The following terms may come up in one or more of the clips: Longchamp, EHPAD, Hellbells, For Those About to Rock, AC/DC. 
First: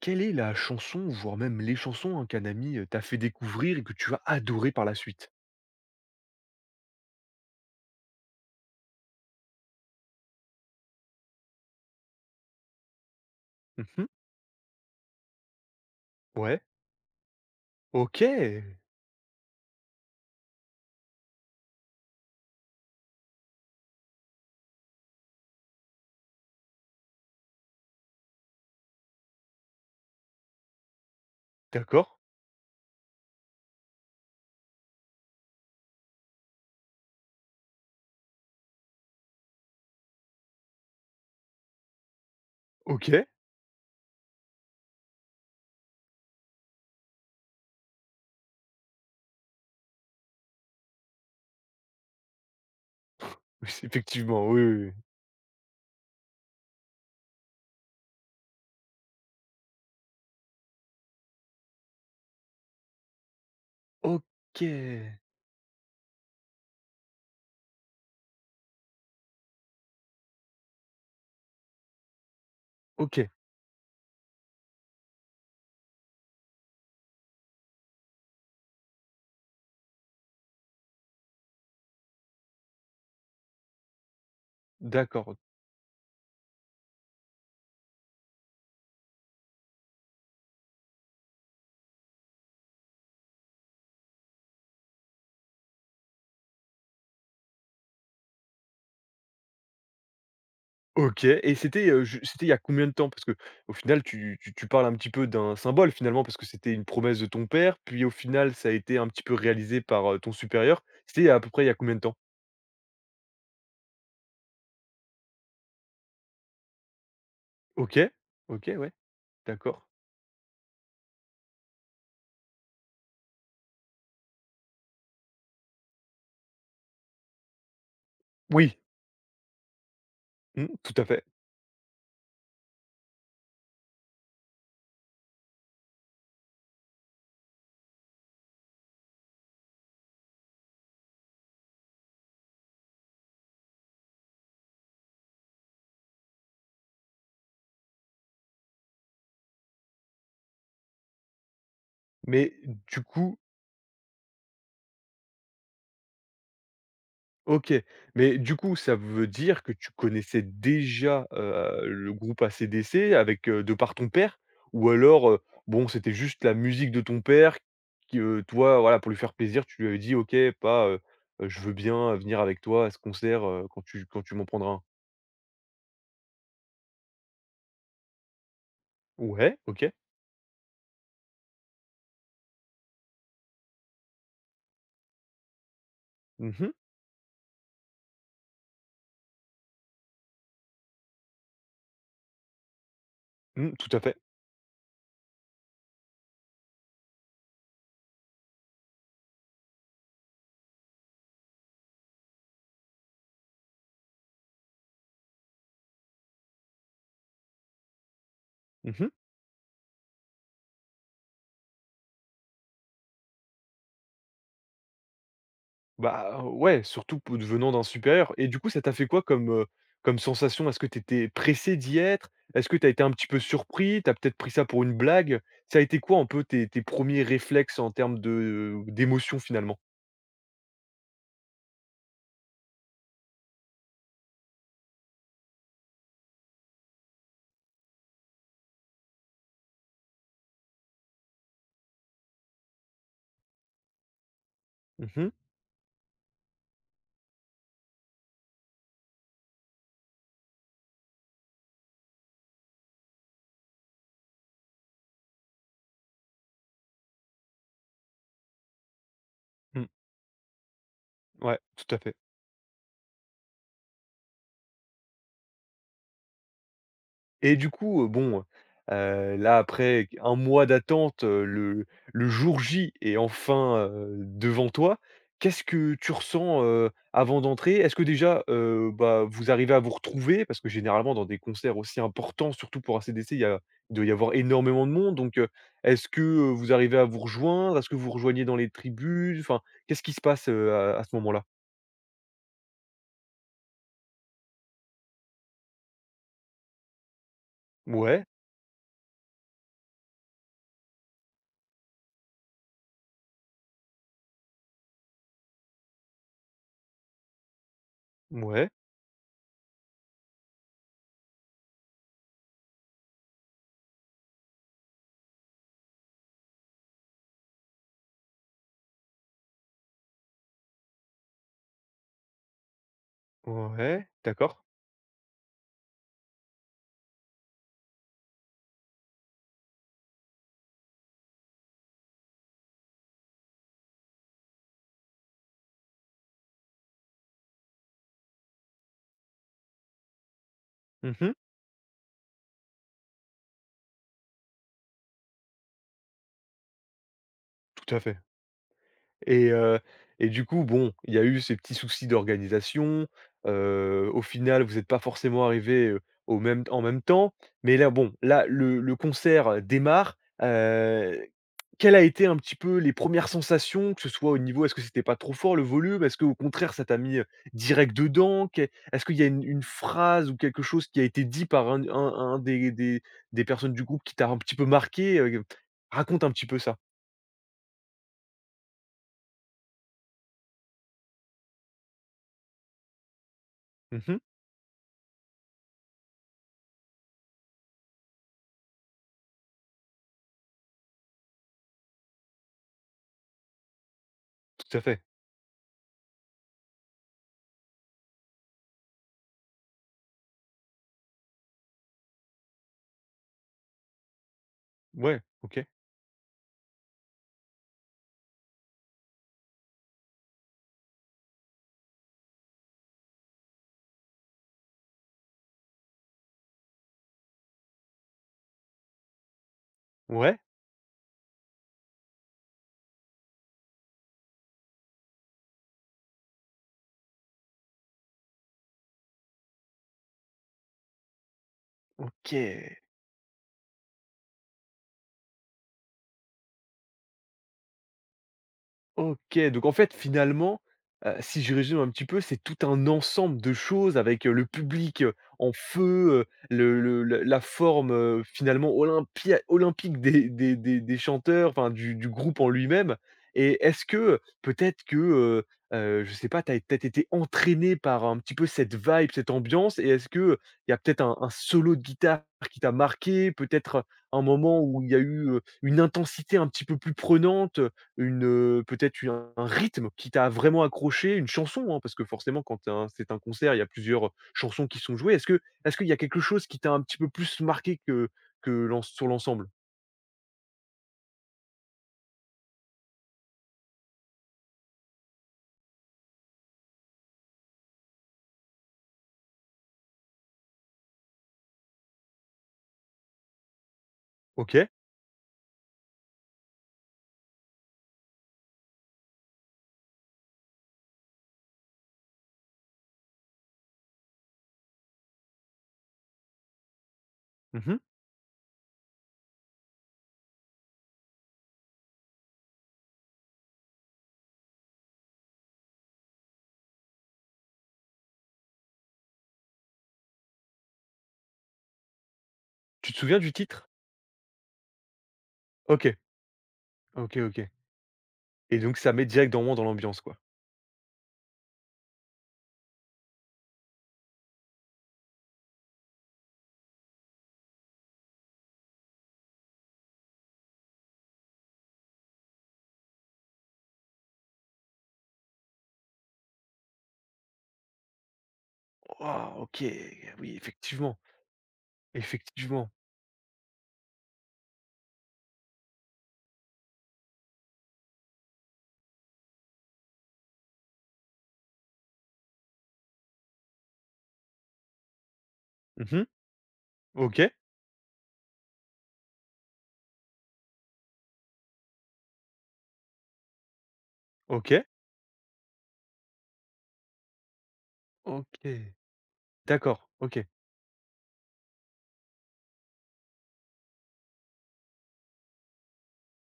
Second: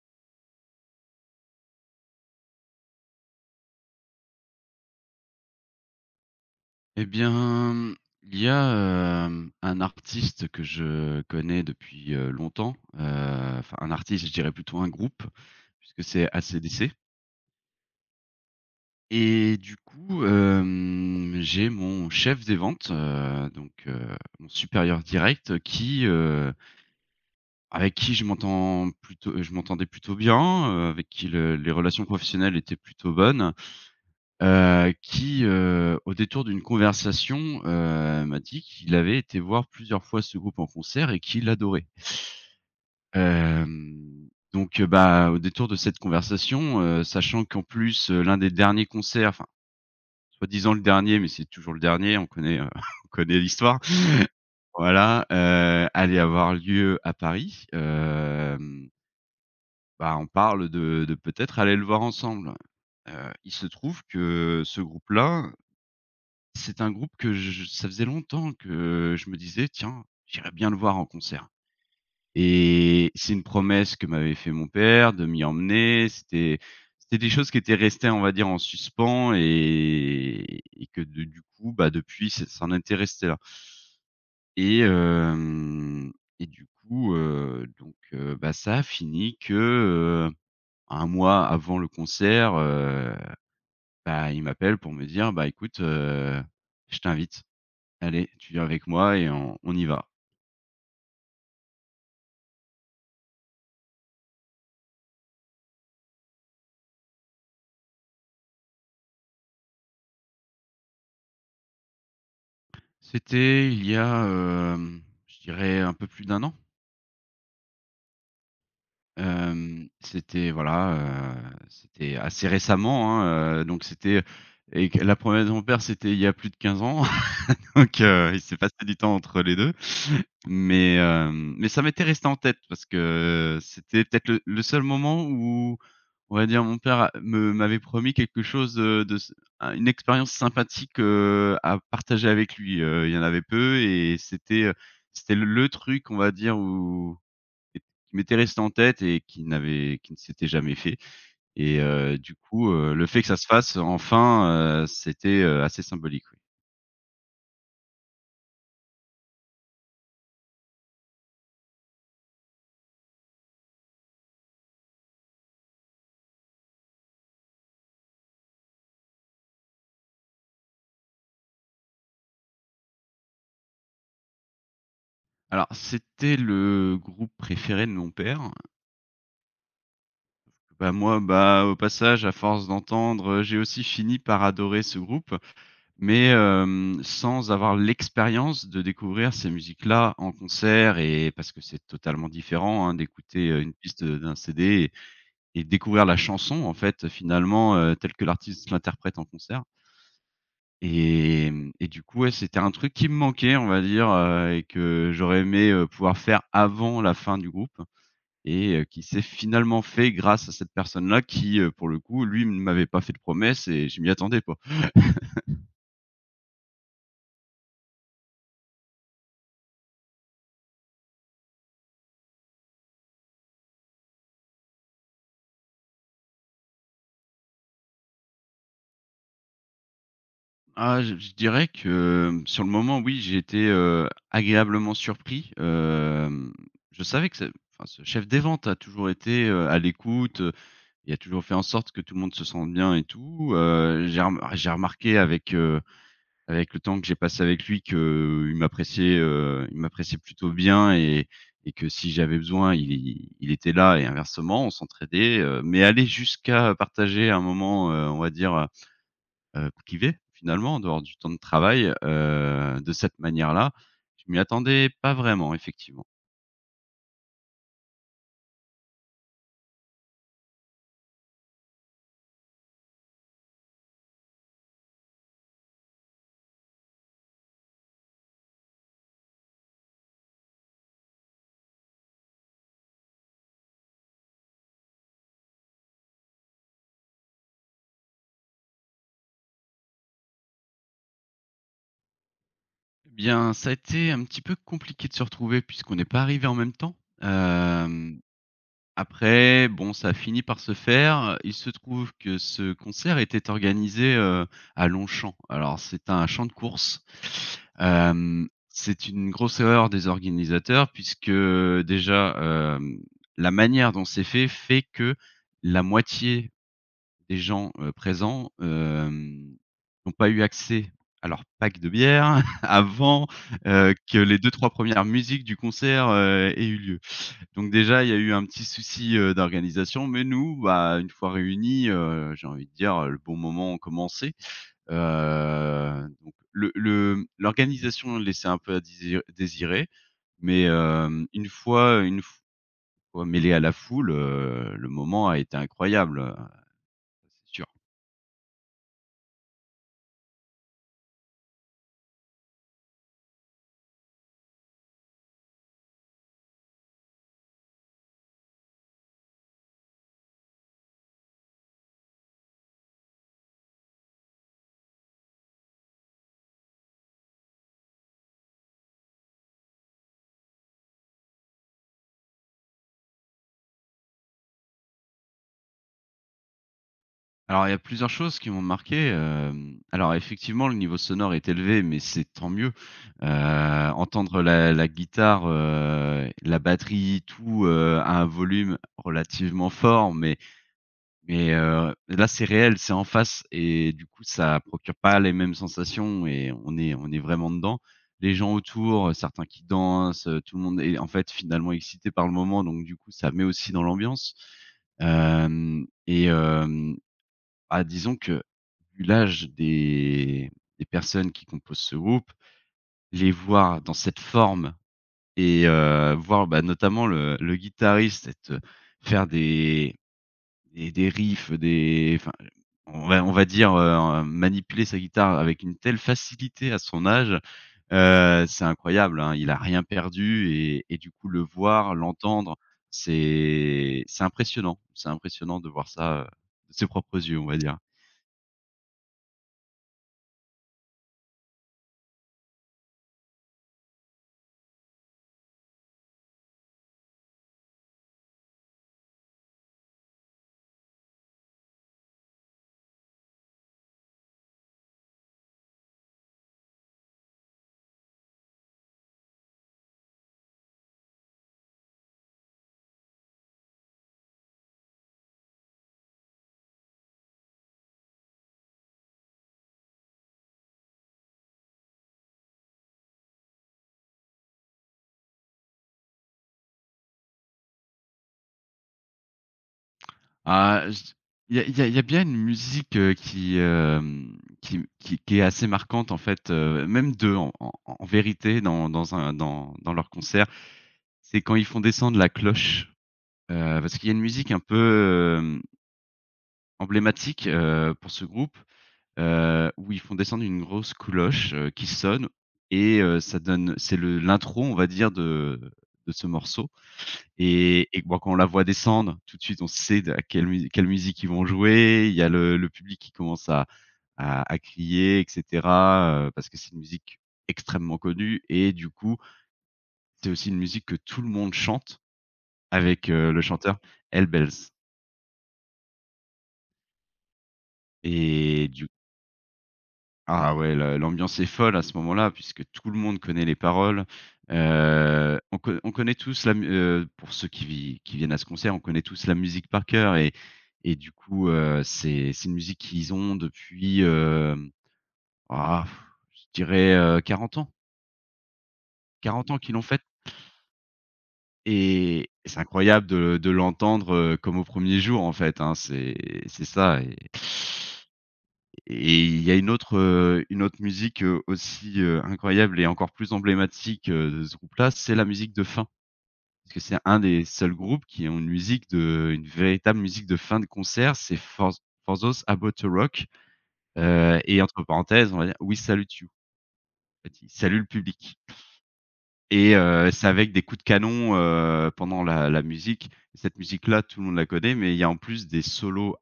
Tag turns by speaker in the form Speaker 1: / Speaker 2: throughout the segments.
Speaker 1: Quelle est la chanson, voire même les chansons, hein, qu'un ami, t'a fait découvrir et que tu as adoré par la suite?
Speaker 2: Eh bien, il y a, un artiste que je connais depuis, longtemps, enfin un
Speaker 1: Mmh.
Speaker 2: artiste, je dirais plutôt un groupe, puisque c'est
Speaker 1: Ouais.
Speaker 2: AC/DC
Speaker 1: OK.
Speaker 2: et du coup, j'ai mon chef des ventes, donc mon supérieur direct qui, avec qui je m'entendais plutôt bien, avec qui le les relations
Speaker 1: D'accord.
Speaker 2: professionnelles étaient plutôt bonnes. Qui, au détour d'une conversation, m'a dit qu'il avait été voir plusieurs fois ce groupe en concert et qu'il adorait.
Speaker 1: OK.
Speaker 2: Donc, bah, au détour de cette conversation, sachant qu'en plus, l'un des derniers concerts, enfin, soi-disant le dernier, mais c'est toujours le dernier, on connaît, on connaît l'histoire.
Speaker 1: Effectivement, oui, oui, oui.
Speaker 2: Voilà, allait avoir lieu à Paris, bah, on parle de peut-être aller le voir ensemble. Il se trouve
Speaker 1: OK.
Speaker 2: que ce groupe-là c'est un groupe que je ça faisait longtemps que je me disais: «Tiens, j'irais bien le voir en concert», et
Speaker 1: OK.
Speaker 2: c'est une promesse que m'avait fait mon père de m'y emmener. C'était des choses qui étaient restées, on va dire, en suspens et que de du coup, bah, depuis, ça c'en était resté là et
Speaker 1: D'accord.
Speaker 2: hem et du coup, donc bah, ça a fini que, heu, 1 mois avant le concert, bah, il m'appelle pour me dire: «Bah, écoute, je t'invite. Allez, tu viens avec moi et on y va.»
Speaker 1: OK et c'était, ju c'était il y a combien de temps? Parce que au final, tu parles un petit peu d'un symbole, finalement, parce que c'était une promesse de ton père, puis au final, ça a été un petit peu réalisé par, ton supérieur. C'était à peu près il y a combien de temps?
Speaker 2: C'était il y a, je dirais, un peu plus d'un an.
Speaker 1: OK. OK, ouais. D'accord.
Speaker 2: Hem, c'était voilà, heu, C'était assez récemment, hein, donc c'était et que la promesse de mon père, c'était il y a plus de 15 ans, donc il s'est
Speaker 1: Oui.
Speaker 2: passé du temps entre les deux,
Speaker 1: Mmh, tout
Speaker 2: mais
Speaker 1: à fait.
Speaker 2: mais ça m'était resté en tête parce que c'était peut-être le seul moment où, on va dire, mon père a me m'avait promis quelque chose, de s un une expérience sympathique, à partager avec lui, il y en avait peu, et c'était, c'était le truc, on va dire, où et qui m'était resté en tête et qui n'avait qui ne s'était jamais fait. Et du
Speaker 1: Mais
Speaker 2: coup,
Speaker 1: du
Speaker 2: le fait que ça
Speaker 1: coup
Speaker 2: se fasse enfin, c'était, assez symbolique, oui.
Speaker 1: OK, mais du coup, ça veut dire que tu connaissais déjà, le groupe AC/DC avec, de par ton père? Ou alors, bon, c'était juste la musique de ton père qui, toi, voilà, pour lui faire plaisir, tu lui avais dit: «OK, pas, je veux bien venir avec toi à ce concert, quand tu m'en prendras un».
Speaker 2: Alors c'était le groupe préféré de mon père.
Speaker 1: Ouais, OK.
Speaker 2: Bah, moi, bah, au passage, à force d'entendre, j'ai aussi fini par adorer ce groupe, mais
Speaker 1: Mmh mh.
Speaker 2: sans avoir l'expérience de découvrir ces musiques-là en concert, et parce que c'est totalement différent, hein, d'écouter,
Speaker 1: Mmh,
Speaker 2: une
Speaker 1: tout à
Speaker 2: piste,
Speaker 1: fait.
Speaker 2: d'un CD. Et découvrir la chanson en fait, finalement, telle que l'artiste l'interprète en concert, et du coup, ouais, c'était un truc qui me manquait, on va dire, et que j'aurais aimé, pouvoir faire avant la fin du groupe, et qui
Speaker 1: Mmh.
Speaker 2: s'est finalement fait grâce à cette personne-là qui, pour le coup, lui, ne m'avait pas fait de promesse, et je m'y attendais pas.
Speaker 1: Bah, ouais, surtout p venant d'un supérieur et du coup, ça t'a fait quoi comme, comme sensation? Est-ce que tu étais pressé d'y être? Est-ce que tu as été un petit peu surpris? Tu as peut-être pris ça pour une blague? Ça a été quoi un peu tes premiers réflexes en termes de d'émotion finalement?
Speaker 2: Ah, je dirais que, sur le moment, oui, j'ai été, agréablement surpris, je savais que ce enfin, ce chef des ventes a toujours été, à l'écoute. Il a toujours fait en sorte que tout le monde se sente bien et tout, j'ai
Speaker 1: Mmh
Speaker 2: remarqué
Speaker 1: mh.
Speaker 2: avec, avec le temps que j'ai passé avec lui, que il m'appréciait plutôt bien, et que si j'avais besoin, il était là, et inversement, on s'entraidait, mais aller jusqu'à partager un moment, on va dire,
Speaker 1: Mmh.
Speaker 2: privé finalement, en dehors du temps de
Speaker 1: Ouais, tout
Speaker 2: travail,
Speaker 1: à fait.
Speaker 2: de cette manière-là, je m'y attendais pas vraiment effectivement.
Speaker 1: Et du coup, bon, là après un mois d'attente, le jour J est enfin, devant toi. Qu'est-ce que tu ressens, avant d'entrer? Est-ce que déjà, bah, vous arrivez à vous retrouver? Parce que généralement dans des concerts aussi importants, surtout pour ACDC, il doit y avoir énormément de monde donc, est-ce que, vous arrivez à vous rejoindre? Est-ce que vous rejoignez dans les tribunes? Enfin, qu'est-ce qui se passe, à ce moment-là?
Speaker 2: Eh bien, ça a été un petit peu compliqué de se retrouver puisqu'on n'est pas arrivé en même temps, hem
Speaker 1: Ouais,
Speaker 2: Après, bon, ça a fini par se faire. Il se trouve que ce concert était organisé, à Longchamp. Alors c'est un champ de courses.
Speaker 1: ouais,
Speaker 2: C'est une grosse erreur des organisateurs puisque, déjà, hem, la manière dont c'est fait, fait que la moitié des gens, présents, n'ont pas eu accès à leur pack de bière avant,
Speaker 1: ouais,
Speaker 2: que les
Speaker 1: d'accord.
Speaker 2: deux-trois premières musiques du concert, aient eu lieu. Donc déjà, il y a eu un petit souci, d'organisation, mais nous, bah, une fois réunis, j'ai envie de dire, le bon moment commençait. Donc le l'organisation laissait un peu à désirer, mais
Speaker 1: Mmh,
Speaker 2: une fois mêlé à la foule, le moment a été incroyable, c'est sûr.
Speaker 1: tout à fait. Et heu et du coup, bon, il y a eu ces petits soucis d'organisation, au final, vous n'êtes pas forcément arrivés, au même en même temps. Mais là, bon, là, le concert démarre, heu, quelles a été un petit peu les premières sensations? Que ce soit au niveau est-ce que c'était pas trop fort le volume? Est-ce que au contraire ça t'a mis, direct dedans? Qu'est est-ce qu'il y a une phrase ou quelque chose qui a été dit par un des personnes du groupe qui t'a un petit peu marqué? Raconte un petit peu ça.
Speaker 2: Alors, il y a plusieurs choses qui m'ont marqué, alors effectivement, le niveau sonore est élevé, mais c'est tant mieux.
Speaker 1: Mmh.
Speaker 2: Entendre la guitare, la batterie, tout, à un volume relativement fort, mais là, c'est réel, c'est en face, et du coup, ça
Speaker 1: Tout à
Speaker 2: procure
Speaker 1: fait.
Speaker 2: pas les mêmes sensations, et on est vraiment dedans. Les gens autour, certains qui dansent, tout le monde est en fait finalement excité par le moment, donc du coup, ça met aussi dans l'ambiance.
Speaker 1: Ouais, OK.
Speaker 2: Hem et hem ah, disons que, vu l'âge des personnes qui composent ce groupe, les voir dans cette forme et voir, bah, notamment le guitariste être faire des
Speaker 1: Ouais,
Speaker 2: des des riffs, des enfin, on va dire, manipuler sa guitare avec une telle facilité à son âge, c'est incroyable, hein. Il a rien perdu, et du coup, le voir, l'entendre,
Speaker 1: OK.
Speaker 2: c'est impressionnant. C'est impressionnant de voir ça, de ses propres yeux, on va dire.
Speaker 1: OK, donc en fait, finalement, si je résume un petit peu, c'est tout un ensemble de choses avec, le public, en feu, le la forme, finalement olympia olympique des chanteurs, enfin du groupe en lui-même, et est-ce que peut-être que, je sais pas, tu as peut-être été entraîné par un petit peu cette vibe, cette ambiance, et est-ce que il y a peut-être un solo de guitare qui t'a marqué? Peut-être un moment où il y a eu, une intensité un petit peu plus prenante? Une, peut-être u un rythme qui t'a vraiment accroché, une chanson, hein, parce que forcément quand tu as c'est un concert, il y a plusieurs chansons qui sont jouées. Est-ce qu'il y a quelque chose qui t'a un petit peu plus marqué que l'en sur l'ensemble?
Speaker 2: Ah, j il y a il y a Il y a bien une musique, qui, hem, qui est assez marquante en fait, même d'2 en vérité dans dans leur concert. C'est quand ils font descendre la cloche, parce qu'il y a une musique un
Speaker 1: OK.
Speaker 2: peu, emblématique, pour ce groupe, où ils font descendre une grosse cloche, qui sonne, et ça donne c'est le l'intro, on va dire, de ce morceau.
Speaker 1: Mmh
Speaker 2: Et moi, quand on la voit descendre, tout de suite, on sait de à quelle mu quelle musique ils vont jouer. Il y a le public qui commence à crier, et cetera, parce que c'est une musique extrêmement connue, et du coup, c'est aussi une musique que tout le monde chante
Speaker 1: Tu te
Speaker 2: avec,
Speaker 1: souviens du
Speaker 2: le
Speaker 1: titre?
Speaker 2: chanteur. Hellbells.
Speaker 1: OK, OK, OK, et
Speaker 2: Et
Speaker 1: donc
Speaker 2: du
Speaker 1: ça met direct dans l'ambiance, quoi.
Speaker 2: Ah ouais, le l'ambiance est folle à ce moment-là, puisque tout le monde connaît les paroles. On connaît tous la mu pour ceux qui vi qui viennent à ce concert, on connaît tous la musique par cœur, et du coup, c'est une musique qu'ils ont depuis, ah, je dirais, 40 ans.
Speaker 1: Waouh,
Speaker 2: 40 ans
Speaker 1: OK,
Speaker 2: qu'ils l'ont faite,
Speaker 1: oui, effectivement,
Speaker 2: et c'est
Speaker 1: effectivement.
Speaker 2: incroyable de l'entendre, comme au premier jour, en fait, hein. C'est ça. Et il y a une autre musique, aussi, incroyable et encore plus emblématique, de ce groupe-là, c'est la musique de fin.
Speaker 1: Mmh
Speaker 2: Parce que c'est un
Speaker 1: OK,
Speaker 2: des seuls groupes qui ont une musique de une véritable musique de fin de concert, c'est For Those About to Rock, et
Speaker 1: OK,
Speaker 2: entre parenthèses, on va dire: «We salute you», en fait, ils saluent le public.
Speaker 1: OK.
Speaker 2: Et
Speaker 1: D'accord, OK.
Speaker 2: c'est avec des coups de canon, pendant la musique. Cette musique-là, tout le monde la connaît, mais il y a en plus des solos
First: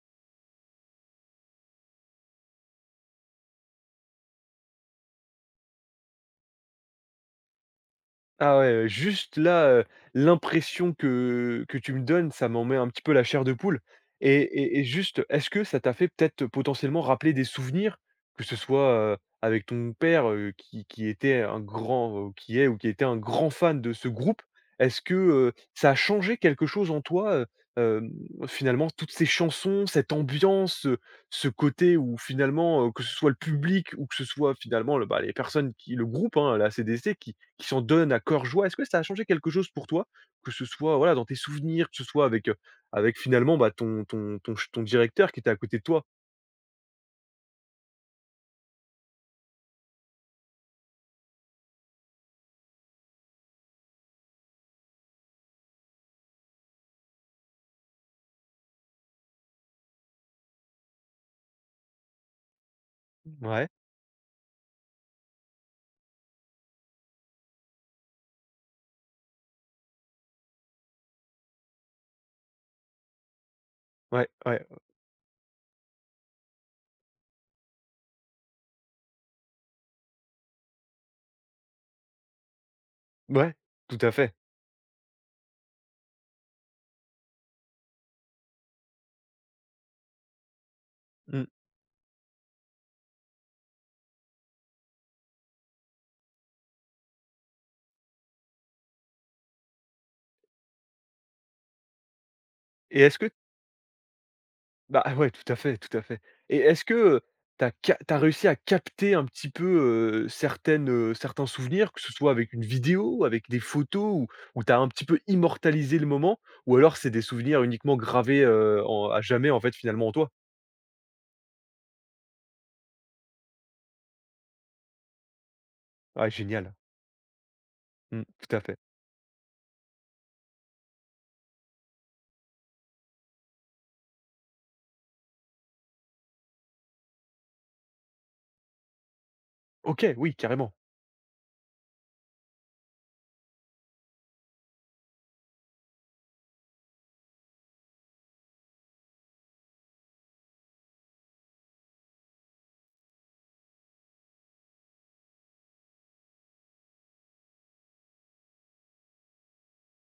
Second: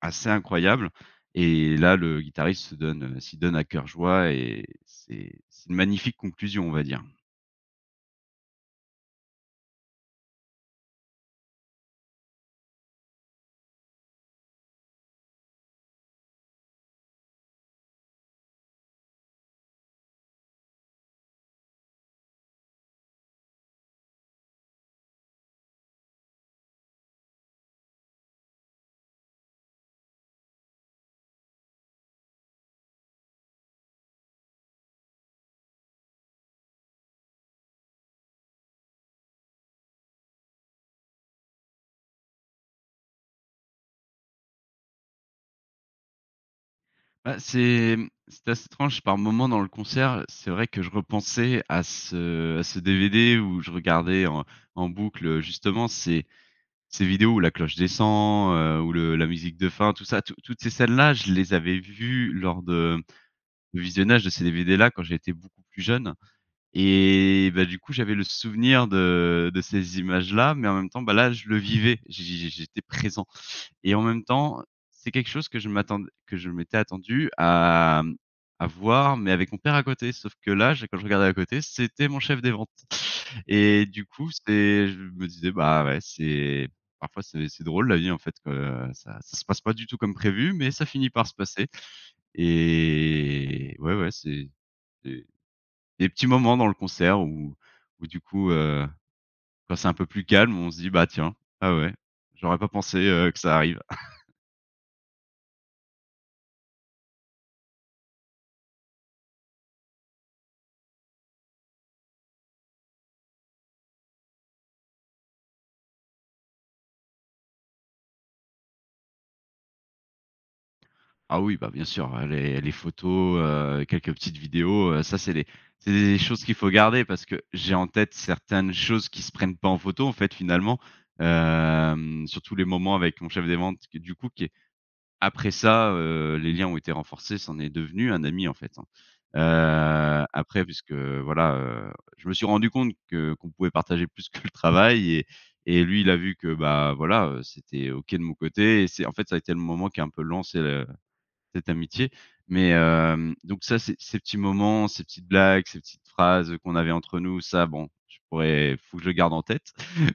Speaker 2: assez incroyables, et là, le guitariste s'y donne à cœur joie, et c'est une magnifique conclusion, on va dire.
Speaker 1: Ah ouais, juste là, l'impression que tu me donnes, ça m'en met un petit peu la chair de poule, et juste, est-ce que ça t'a fait peut-être potentiellement rappeler des souvenirs? Que ce soit, avec ton père, qui était un grand, qui est ou qui était un grand fan de ce groupe. Est-ce que, ça a changé quelque chose en toi, hem, finalement toutes ces chansons, cette ambiance, ce côté où finalement, que ce soit le public ou que ce soit finalement les personnes qui le groupe, hein, la ACDC qui s'en donnent à cœur joie. Est-ce que ça a changé quelque chose pour toi? Que ce soit, voilà, dans tes souvenirs, que ce soit avec, finalement, bah, ton directeur qui était à côté de toi?
Speaker 2: Bah, c'est, c'est assez étrange par moments dans le concert, c'est vrai que je repensais à ce DVD où je regardais en boucle, justement, c'est ces vidéos où la cloche descend, où le la musique de fin, tout ça, toutes ces scènes-là, je les avais vues lors
Speaker 1: Ouais,
Speaker 2: de visionnage de ces DVD-là quand j'étais beaucoup plus jeune. Et bah, du coup, j'avais le souvenir de ces images-là, mais en même temps, bah, là, je le vivais, j'étais présent, et en même
Speaker 1: ouais,
Speaker 2: temps,
Speaker 1: ouais,
Speaker 2: c'est quelque chose que je m'attend que je m'étais attendu à, à voir, mais avec mon père à côté. Sauf que là, je quand je regardais à côté, c'était mon chef des ventes
Speaker 1: ouais,
Speaker 2: et
Speaker 1: tout
Speaker 2: du
Speaker 1: à
Speaker 2: coup,
Speaker 1: fait.
Speaker 2: c'est je me disais: «Bah, ouais, c'est parfois, c'est drôle la vie, en fait, que ça se passe pas du tout comme prévu, mais ça finit par se
Speaker 1: Mmh
Speaker 2: passer.» Et ouais, ouais, c'est des petits moments dans le concert où du coup, quand c'est un peu plus calme, on se dit: «Bah, tiens, ah ouais, j'aurais pas pensé,
Speaker 1: et est-ce que
Speaker 2: que ça arrive.»
Speaker 1: bah, ah ouais, tout à fait, tout à fait, et est-ce que, t'as tu ca tu réussi à capter un petit peu, certaines, certains souvenirs, que ce soit avec une vidéo, avec des photos, ou tu un petit peu immortalisé le moment? Ou alors c'est des souvenirs uniquement gravés, en à jamais, en fait, finalement, en toi?
Speaker 2: Ah oui, bah, bien sûr, les photos, quelques petites vidéos, ça c'est les c'est des
Speaker 1: Ah
Speaker 2: choses qu'il faut
Speaker 1: génial.
Speaker 2: garder, parce que j'ai en tête
Speaker 1: Mmh, tout à
Speaker 2: certaines
Speaker 1: fait.
Speaker 2: choses qui se prennent pas en photo, en fait, finalement. Surtout les moments avec mon chef des ventes qui du coup qui Après ça, les liens ont été renforcés, c'en est devenu un ami, en fait, hein.
Speaker 1: OK, oui,
Speaker 2: Après
Speaker 1: carrément.
Speaker 2: puisque, voilà, je me suis rendu compte que qu'on pouvait partager plus que le travail, et lui, il a vu que, bah, voilà, c'était OK de mon côté, et c'est en fait, ça a été le moment qui a un peu lancé le cette amitié. Mais, donc ça, ces petits moments, ces petites blagues, ces petites phrases, qu'on avait entre nous, ça, bon, je pourrais faut que je le garde en tête.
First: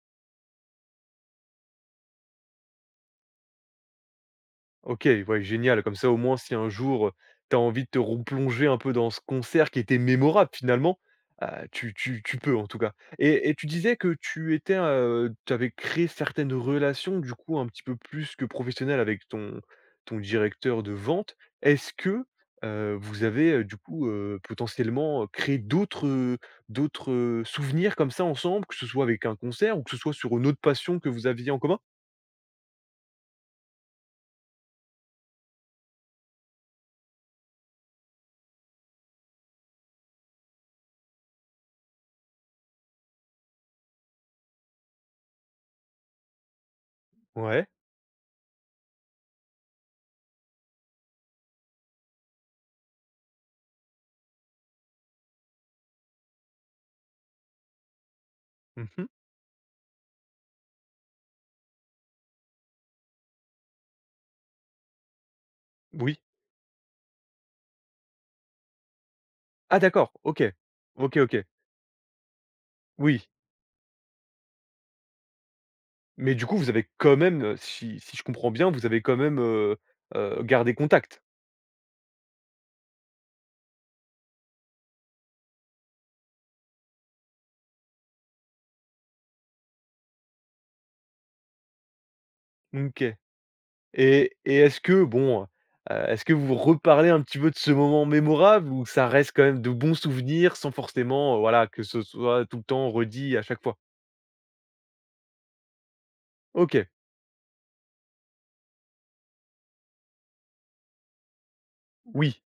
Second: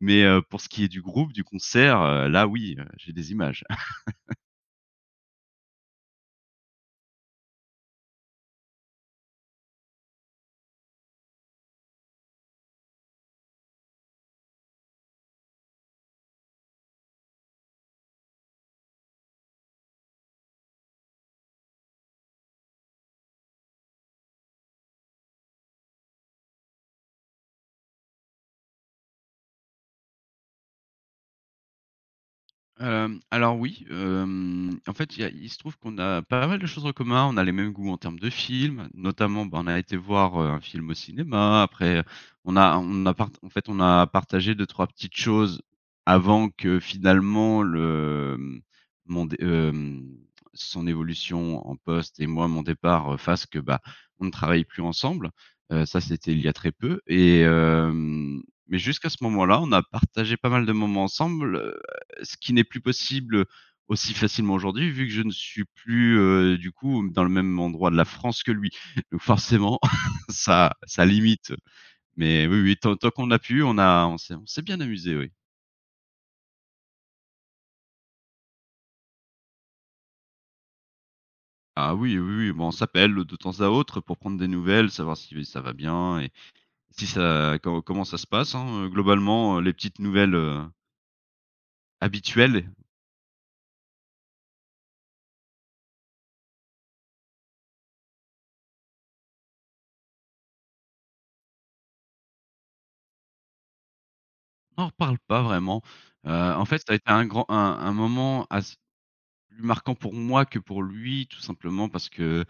Speaker 2: Mais, pour ce qui est du groupe, du concert, là, oui, j'ai des images.
Speaker 1: OK, ouais, génial. Comme ça, au moins, si un jour, tu as envie de te replonger un peu dans ce concert qui était mémorable finalement, tu peux, en tout cas. Et tu disais que tu avais créé certaines relations, du coup, un petit peu plus que professionnelles avec ton directeur de vente. Est-ce que, vous avez, du coup, potentiellement, créé d'autres, souvenirs comme ça ensemble, que ce soit avec un concert ou que ce soit sur une autre passion que vous aviez en commun?
Speaker 2: Alors oui, en fait, il se trouve qu'on a pas mal de choses en commun. On a les mêmes goûts en termes de films, notamment, bah, on a été voir, un film au cinéma. Après, on a part en fait, on a partagé deux trois petites choses avant que finalement
Speaker 1: Ouais.
Speaker 2: le, hem, mon dé hem, son évolution en poste et moi, mon départ, fasse que, bah, on ne travaille plus ensemble. Ça, c'était il y a très peu, et mais
Speaker 1: Mmh
Speaker 2: jusqu'à ce moment-là, on a partagé pas mal de moments ensemble, ce qui n'est plus possible aussi facilement aujourd'hui, vu que je ne suis
Speaker 1: Oui.
Speaker 2: plus, du coup, dans le même endroit de la France que lui. Donc
Speaker 1: Ah
Speaker 2: forcément,
Speaker 1: d'accord, OK.
Speaker 2: ça
Speaker 1: OK, OK.
Speaker 2: limite, mais oui, oui, tant
Speaker 1: Oui,
Speaker 2: qu'on a pu, on s'est bien amusé, oui.
Speaker 1: mais du coup, vous avez quand même, si je comprends bien, vous avez quand même, gardé contact?
Speaker 2: Ah oui, oui, oui, bon, on s'appelle de temps à autre pour prendre des nouvelles, savoir si oui, ça va bien et si ça com comment ça se passe, hein. Globalement, les petites nouvelles, habituelles,
Speaker 1: OK, et est-ce que vous reparlez un petit peu de ce moment mémorable ou ça reste quand même de bons souvenirs sans forcément, voilà, que ce soit tout le temps redit à chaque fois?
Speaker 2: on n'en reparle pas vraiment. En fait,
Speaker 1: OK,
Speaker 2: ça a été un grand un moment plus marquant pour moi que pour lui, tout simplement parce
Speaker 1: oui,
Speaker 2: que,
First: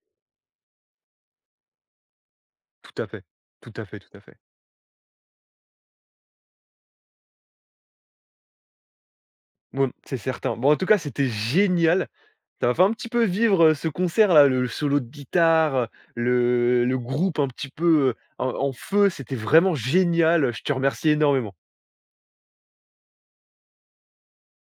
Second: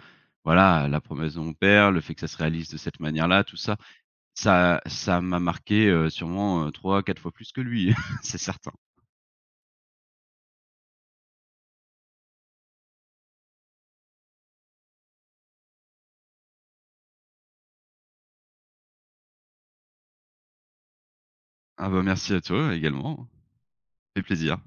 Speaker 2: voilà, la promesse de mon père, le fait que ça se réalise de cette
Speaker 1: tout à fait,
Speaker 2: manière-là, tout
Speaker 1: tout
Speaker 2: ça,
Speaker 1: à fait, tout à fait.
Speaker 2: ça m'a marqué, sûrement, 3-4 fois plus que lui, c'est certain.
Speaker 1: Bon, c'est certain. Bon, en tout cas, c'était génial. Ça m'a fait un petit peu vivre, ce concert-là, le solo de guitare, le groupe un petit peu, en feu, c'était vraiment génial, je te remercie énormément.
Speaker 2: Ah bah, merci à toi également, fait plaisir.